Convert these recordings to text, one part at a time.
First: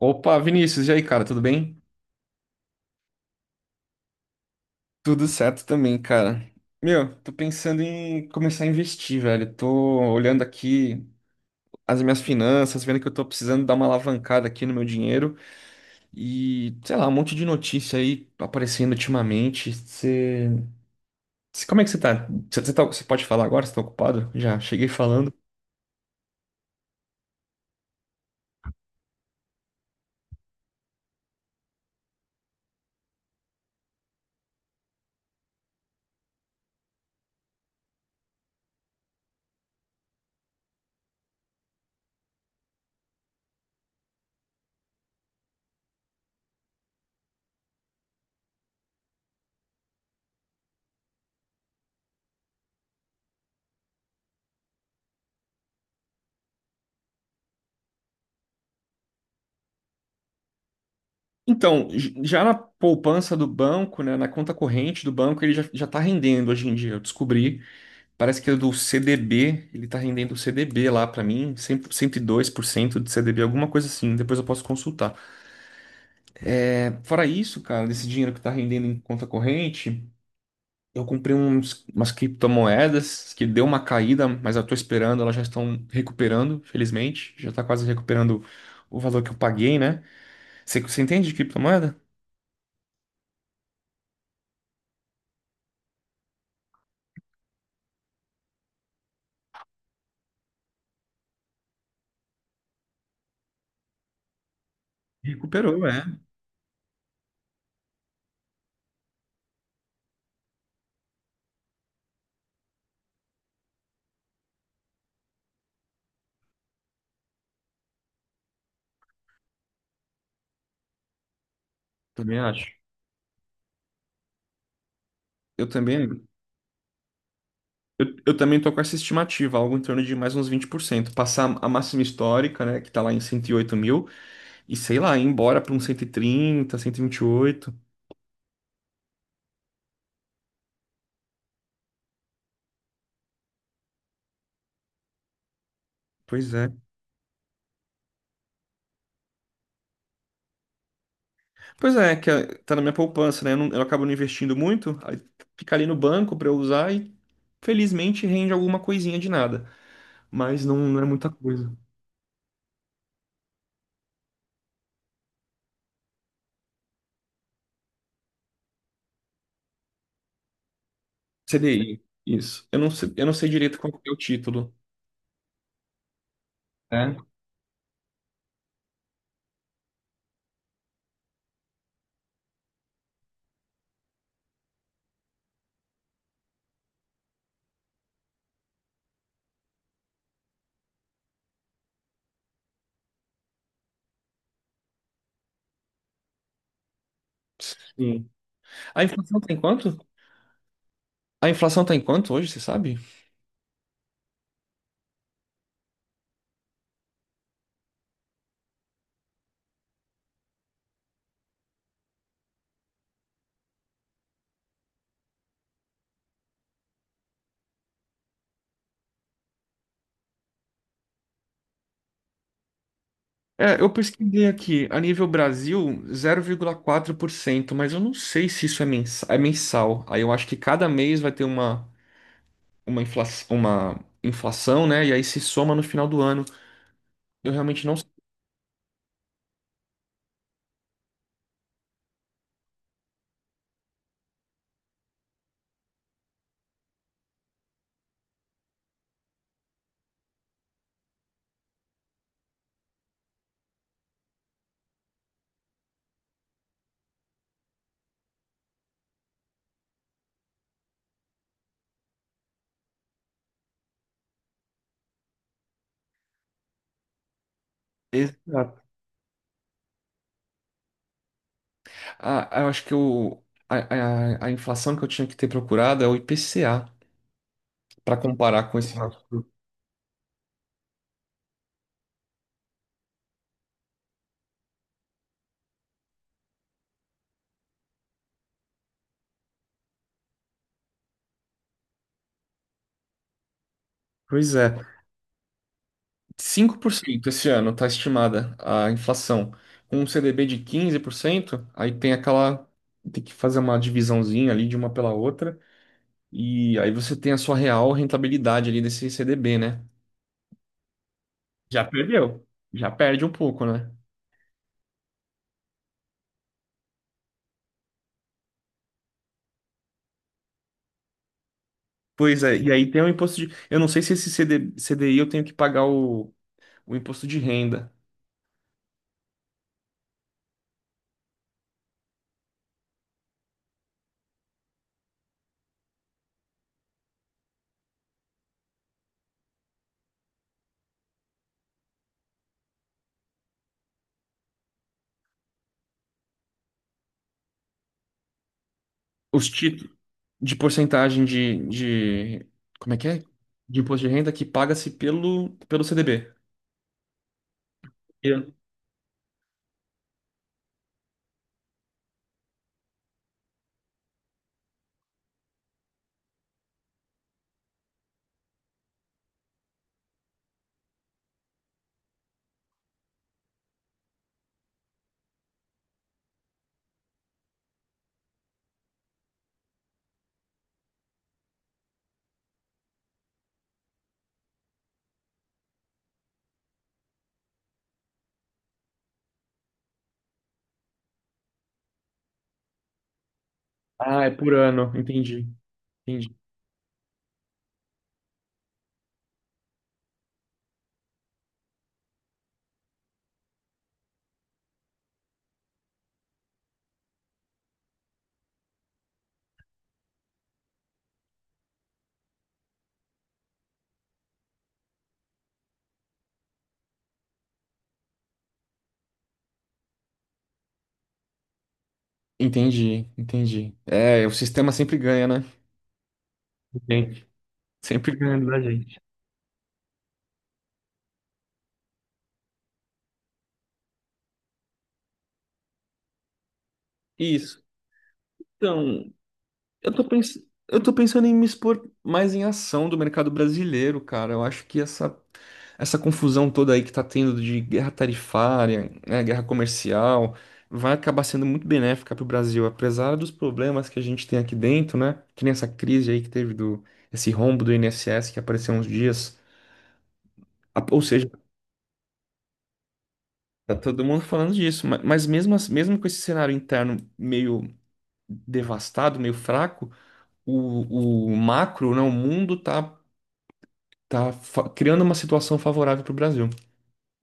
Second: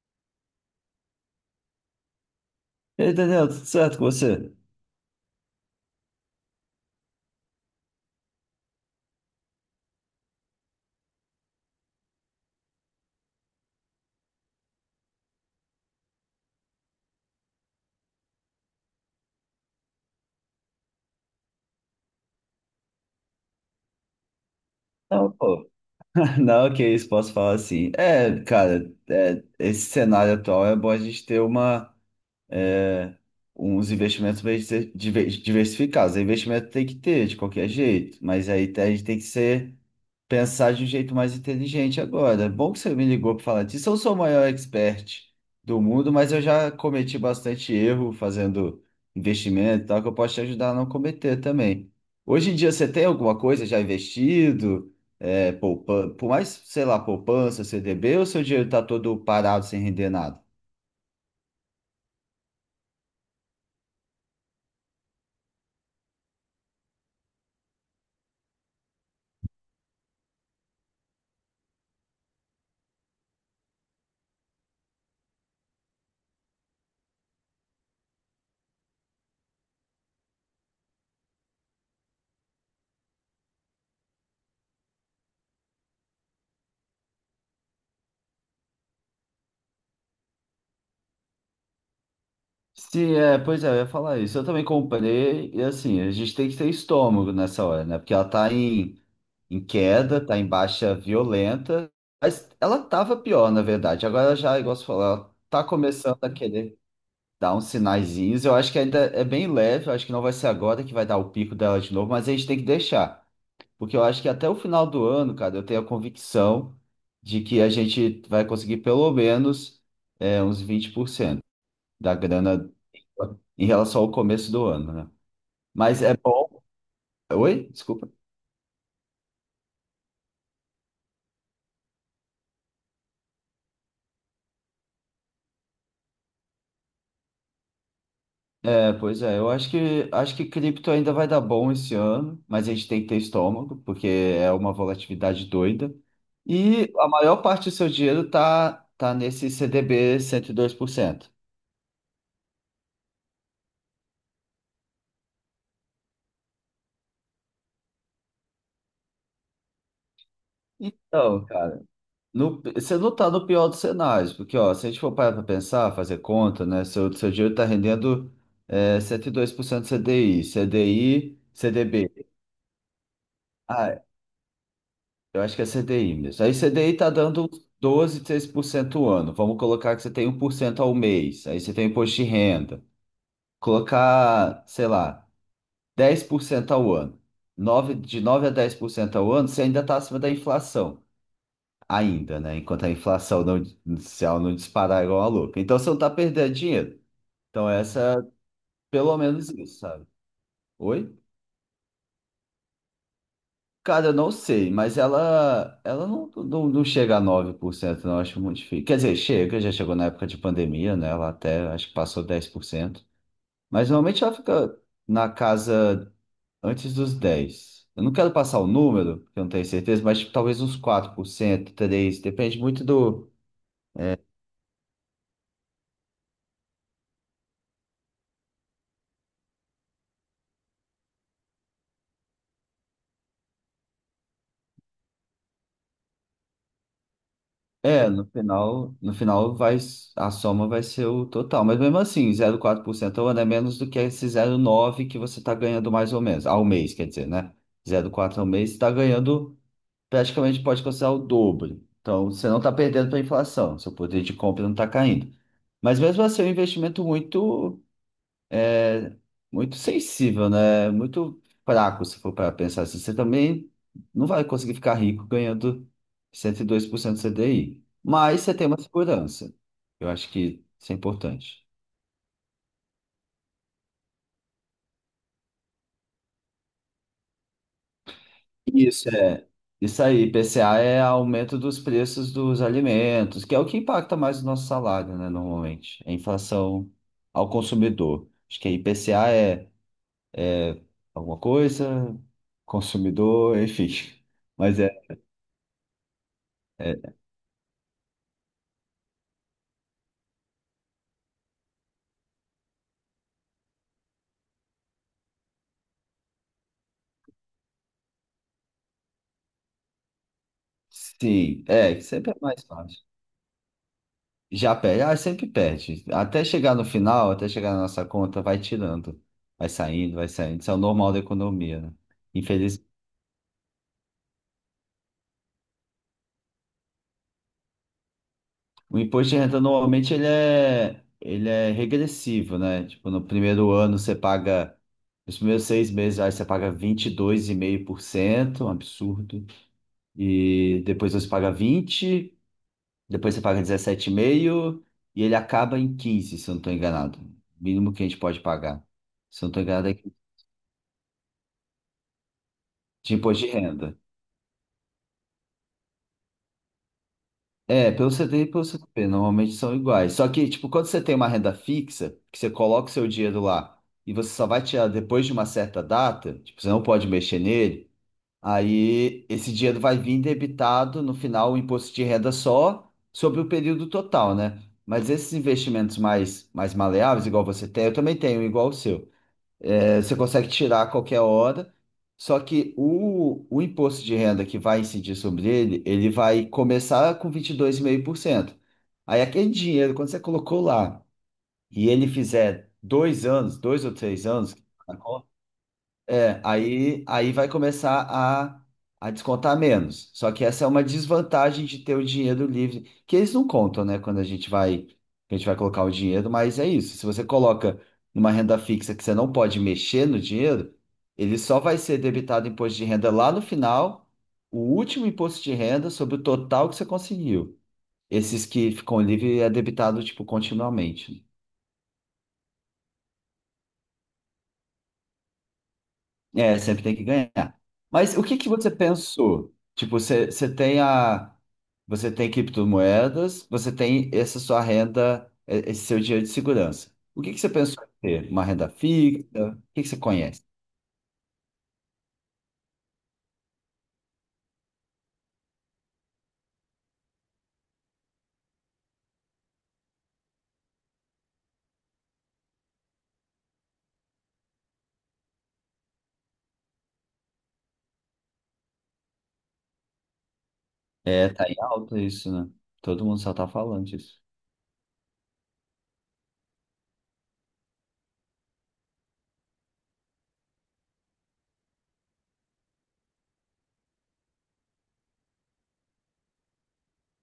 Opa, Vinícius, e aí, cara, tudo bem? Entendeu, tudo certo com você? Tudo certo também, cara. Meu, tô pensando em começar a investir, velho. Tô olhando aqui as minhas finanças, vendo que eu tô precisando dar uma alavancada aqui no meu dinheiro e, sei lá, um monte de notícia aí aparecendo ultimamente. Você, como é que você tá? Você pode falar agora? Você tá ocupado? Já cheguei Não, falando. pô. Não, que isso, posso falar assim. É, cara, esse cenário atual é bom a gente ter uma, é, uns investimentos bem diversificados. O investimento tem que ter, de qualquer jeito, mas aí a gente tem que ser pensar de um jeito mais inteligente agora. É bom que você me ligou para falar disso. Eu sou o maior expert do mundo, mas eu já cometi bastante erro fazendo investimento e tal, que eu posso te ajudar a não cometer também. Hoje em dia você tem alguma coisa já investido? É, por mais, sei lá, poupança, CDB, ou seu dinheiro está todo parado sem render nada? Então, já na poupança do banco, né, na conta corrente do banco, ele já tá rendendo hoje em dia. Eu descobri. Parece que é do CDB, ele tá rendendo CDB lá pra mim, 100, 102% de CDB, alguma coisa assim, depois eu posso consultar. É, fora isso, cara, desse dinheiro que tá rendendo em conta corrente, eu comprei umas criptomoedas que deu uma caída, mas eu tô esperando, elas já estão recuperando, felizmente, já tá quase recuperando o valor que eu paguei, né? Você entende de criptomoeda? Sim, é, pois é, eu ia falar isso. Eu também comprei, e assim, a gente tem que ter estômago nessa hora, né? Porque ela tá em queda, tá em baixa violenta, mas ela tava pior, na verdade. Agora já, igual você falou, ela tá Recuperou, é. começando a querer dar uns sinaizinhos. Eu acho que ainda é bem leve, eu acho que não vai ser agora que vai dar o pico dela de novo, mas a gente tem que deixar. Porque eu acho que até o final do ano, cara, eu tenho a convicção de que a gente vai conseguir pelo menos uns 20% da Também acho. grana em relação ao começo do ano, né? Eu Mas também. é bom. Oi? Eu, Desculpa. eu também tô com essa estimativa, algo em torno de mais uns 20%. Passar a máxima histórica, né, que está lá em 108 mil, e sei lá, ir embora para uns 130, 128, É, pois é, eu acho que cripto ainda vai dar bom esse ano, mas a gente tem que ter estômago, porque é uma volatilidade doida. Pois é. E a maior parte do seu dinheiro tá nesse CDB 102%. Pois é, que tá na minha poupança, né? Eu acabo não investindo muito, aí fica ali no banco para eu usar e felizmente rende alguma coisinha de nada, mas não, não é muita Então, coisa. cara, você não tá no pior dos cenários, porque ó, se a gente for parar para pensar, fazer conta, né? Seu dinheiro tá rendendo 102% CDI, CDI, CDI, CDB. isso. Eu não sei direito qual que é o título. Eu acho que é CDI mesmo. Aí CDI tá É. dando uns 12, 13% ao ano. Vamos colocar que você tem 1% ao mês. Aí você tem imposto de renda. Colocar, sei lá, 10% ao ano. 9 de 9 a 10% ao ano, você ainda está acima da inflação. Ainda, né? Enquanto a inflação não, se ela não disparar igual a louca. Então você não está perdendo dinheiro. Então essa, Sim. é A pelo inflação menos tá em isso, quanto? sabe? Oi? A inflação tá em quanto hoje, você sabe? Cara, eu não sei, mas ela não chega a 9% não, acho muito difícil. Quer dizer, chega, já chegou na época de pandemia, né? Ela até, acho que passou 10%. Mas normalmente ela fica na casa antes dos 10%. Eu não quero passar o número, que eu não tenho certeza, mas tipo, talvez uns 4%, 3%, depende muito do. É, eu pesquisei aqui, a nível Brasil, 0,4%, mas eu não sei se isso é mensal, é mensal. Aí eu acho que cada mês vai ter uma inflação, né? E aí se soma no final do ano. Eu realmente não sei. É, no final, vai, a soma vai ser o total. Mas mesmo assim, 0,4% ao ano é menos do que esse 0,9 que você está ganhando mais ou menos, ao mês, quer dizer, né? 0,4 ao mês, você está ganhando praticamente pode considerar o dobro. Então, você não está perdendo para a inflação, seu poder de compra não está caindo. Mas mesmo assim, é um investimento muito muito sensível, né? Muito fraco, se for para pensar assim. Você também não vai conseguir ficar rico ganhando 102% CDI, mas você tem uma Exato. segurança. Eu acho que isso é importante. Ah, eu acho que a inflação que eu tinha que ter procurado é o IPCA, para comparar com esse. Isso. É, isso aí, IPCA é aumento dos preços dos alimentos, que é o que impacta mais o nosso salário, né, normalmente. É inflação ao consumidor. Acho que IPCA é alguma coisa, consumidor, enfim. Pois é. Mas é. cinco por é cento esse ano está estimada a inflação. Com um CDB de 15% aí tem aquela. Tem que fazer uma divisãozinha ali de uma pela outra. E aí você tem a sua real rentabilidade ali desse CDB, né? Sim, Já que sempre é perdeu. mais Já fácil. perde um pouco, né? Já perde, ah, sempre perde. Até chegar no final, até chegar na nossa conta, vai tirando. Vai saindo, vai saindo. Isso é o normal da economia, né? Pois é. E Infeliz... aí tem o imposto de. Eu não sei se esse CDI eu tenho que pagar o imposto de renda. O imposto de renda normalmente ele é regressivo, né? Tipo, no primeiro ano você paga, nos primeiros 6 meses aí você paga 22,5%, um absurdo. E depois você paga 20. Depois você paga 17,5 e meio e ele acaba em 15, se eu não estou enganado. Mínimo que a gente pode pagar. Se eu Os não estou enganado, é títulos 15 de porcentagem de. Como é que de é? imposto de De renda. imposto de renda que paga-se pelo CDB. É, pelo CDI e pelo CDP, normalmente são iguais. Só que, tipo, quando você tem uma renda fixa, que você coloca o seu dinheiro lá e você só vai tirar depois de uma certa data, tipo, você não pode mexer nele, aí esse dinheiro vai vir debitado no final o imposto de renda só sobre o período total, né? Mas esses investimentos mais maleáveis, igual você tem, eu também tenho, igual o seu. É, você consegue tirar a qualquer hora, só que o imposto de renda que vai incidir sobre ele, ele vai começar com 22,5%. Aí aquele dinheiro, quando você colocou lá, e ele fizer 2 anos, dois ou Ah, três é por anos, ano. Entendi. Entendi. é, aí vai começar a descontar menos. Só que essa é uma desvantagem de ter o dinheiro livre, que eles não contam, né, quando a gente vai, que a gente vai colocar o dinheiro, mas é isso. Se você coloca numa renda fixa que você não pode mexer no dinheiro, ele só vai ser debitado imposto de renda lá no final, o último imposto de renda sobre o total que você conseguiu. Esses que ficam livres é debitado, tipo, continuamente, né? Entendi, entendi. É, o sistema sempre ganha, né? É, sempre tem que Entendi. ganhar. Sempre Mas o que ganha que da você gente. pensou? Tipo, você tem a. Você tem criptomoedas, você tem essa sua renda, esse seu dinheiro de segurança. O que que você Isso. pensou em ter? Uma renda Então, fixa? O que que eu você tô pens... conhece? eu tô pensando em me expor mais em ação do mercado brasileiro, cara. Eu acho que essa confusão toda aí que tá tendo de guerra tarifária, né, guerra comercial, vai acabar sendo muito benéfica pro Brasil, apesar dos problemas que a gente tem aqui dentro, né? Que nem essa crise aí que teve do esse rombo do INSS que apareceu uns dias. Ou É, seja, tá em alta isso, né? Todo mundo só tá tá falando todo disso. mundo falando disso, mas mesmo, mesmo com esse cenário interno meio devastado, meio fraco, o macro, né, o mundo tá criando uma situação favorável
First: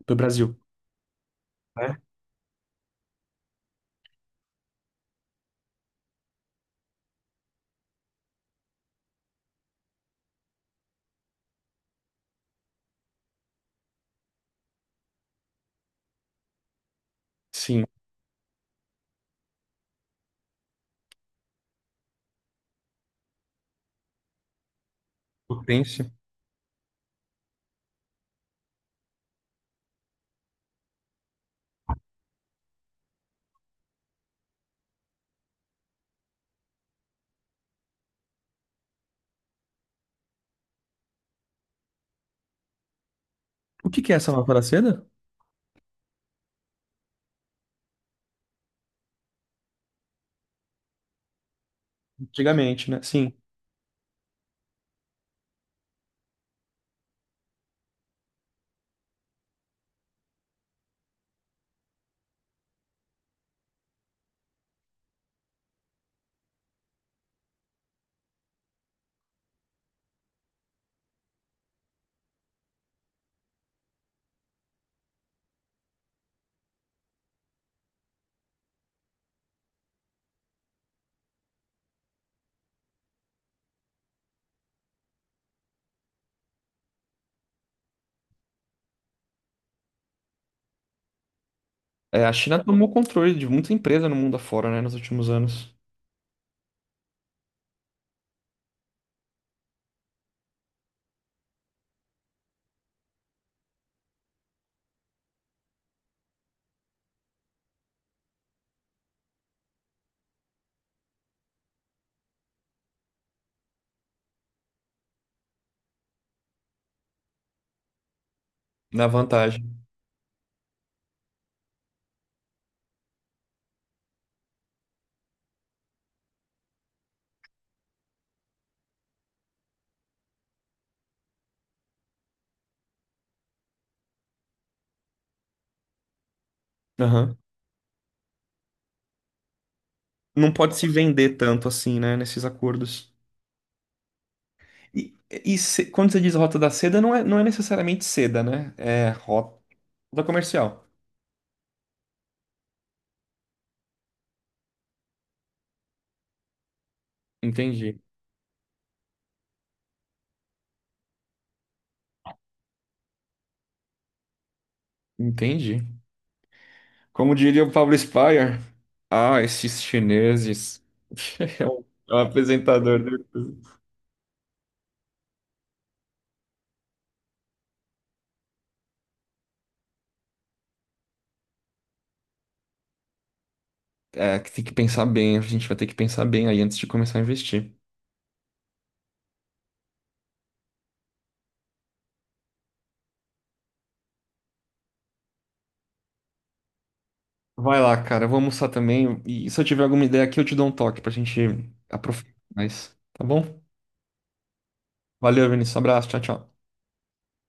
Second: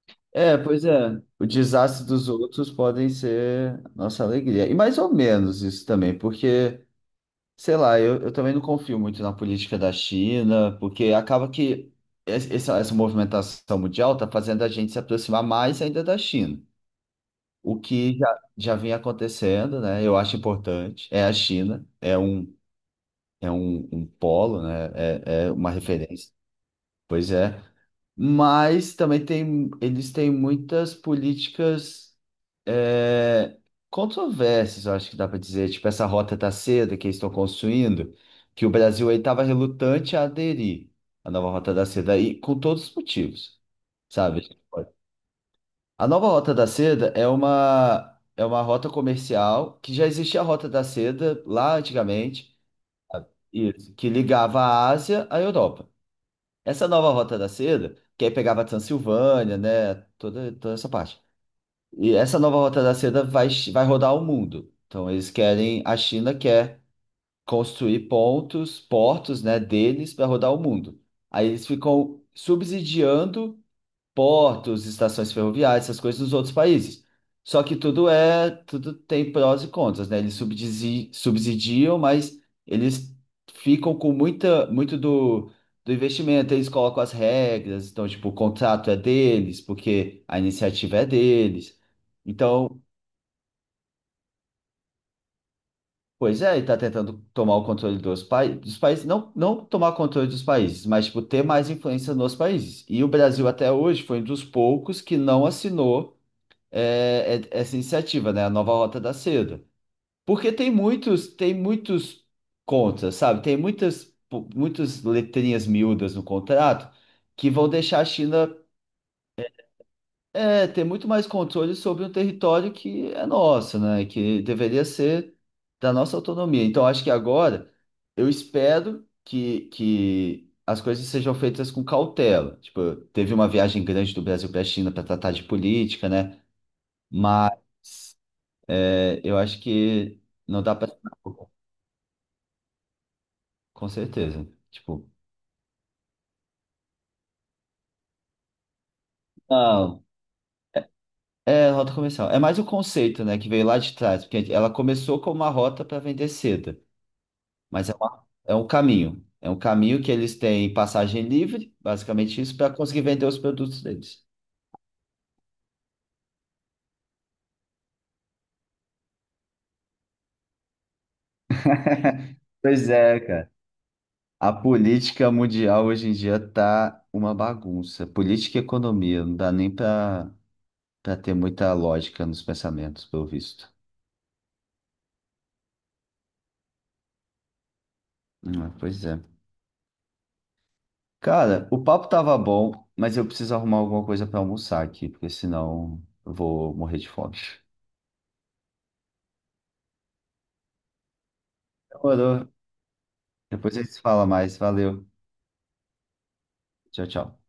para o Brasil, É, pois é. O né? desastre dos outros podem ser nossa alegria. E mais ou menos isso também, porque sei lá, eu também não confio muito na política da China, porque acaba que essa movimentação mundial está fazendo a gente se aproximar mais ainda da China, o Sim, que já vinha acontecendo, né? Eu acho importante. É a China, é um polo, né? É uma potência. referência. Pois é. Mas também tem, eles têm muitas políticas é, controversas, eu acho que dá para dizer. Tipo, essa Rota da Seda que eles estão construindo, que o Brasil aí estava relutante a aderir à nova Rota da Seda, e com todos os motivos, O que que é essa sabe? mafra da seda? A nova Rota da Seda é uma rota comercial que já existia a Rota da Seda lá antigamente, Antigamente, né? sabe? Sim. Isso, que ligava a Ásia à Europa. Essa nova Rota da Seda, que aí pegava a Transilvânia, né? Toda, toda essa parte. E essa nova Rota da Seda vai, vai rodar o mundo. Então eles querem, a China quer construir pontos, portos, né, deles para rodar o mundo. Aí eles ficam subsidiando portos, estações ferroviárias, essas coisas dos outros países. Só que tudo é, tudo tem prós e contras, né? Eles subsidiam, mas eles ficam com muita, muito do investimento, eles colocam as regras, então, tipo, o contrato é deles, porque a iniciativa é deles. É, a China Então, tomou controle de muita empresa no mundo afora, né, nos últimos anos, pois é, ele está tentando tomar o controle dos, pa dos países, não, não tomar o controle dos países, mas, tipo, ter mais influência nos países. E o Brasil, até hoje, foi um dos poucos que não assinou essa iniciativa, né? A nova Rota da Seda. Porque tem muitos contras, sabe? Tem muitas letrinhas miúdas no contrato que vão deixar a China na vantagem. Ter muito mais controle sobre um território que é nosso, né? Que deveria ser da nossa autonomia. Então, acho que agora eu espero que as coisas sejam feitas com cautela. Tipo, teve uma viagem grande do Brasil para a China para tratar de política, né? Aham. Mas é, eu acho que Não não dá pode se pra. vender tanto assim, né, nesses acordos. Com certeza. Tipo, Quando você diz Rota da Seda, não é necessariamente seda, né? É rota não. comercial. É, rota comercial. É mais o conceito, né, que veio lá de trás, porque ela começou como uma rota para vender seda, mas é, Entendi. É um caminho. É um caminho que eles têm passagem livre, basicamente isso, para conseguir vender os produtos deles. Entendi. Como diria o Pablo Spyer, ah, esses chineses. É o Pois apresentador é, cara. do... A política mundial hoje em dia tá uma bagunça. Política e economia, não dá nem para ter muita lógica nos pensamentos, pelo visto. É, que tem que pensar bem, a gente vai ter que pensar bem aí antes de começar a investir. Pois é. Cara, o papo tava bom, mas eu preciso arrumar alguma coisa pra almoçar aqui, porque senão eu vou morrer de fome. Vai lá, cara, eu vou almoçar também. E se eu tiver alguma ideia aqui, eu te dou um toque pra gente aprofundar Demorou. mais, tá bom? Depois a gente se fala mais. Valeu. Valeu, Vinícius. Abraço, tchau, tchau. Tchau, tchau.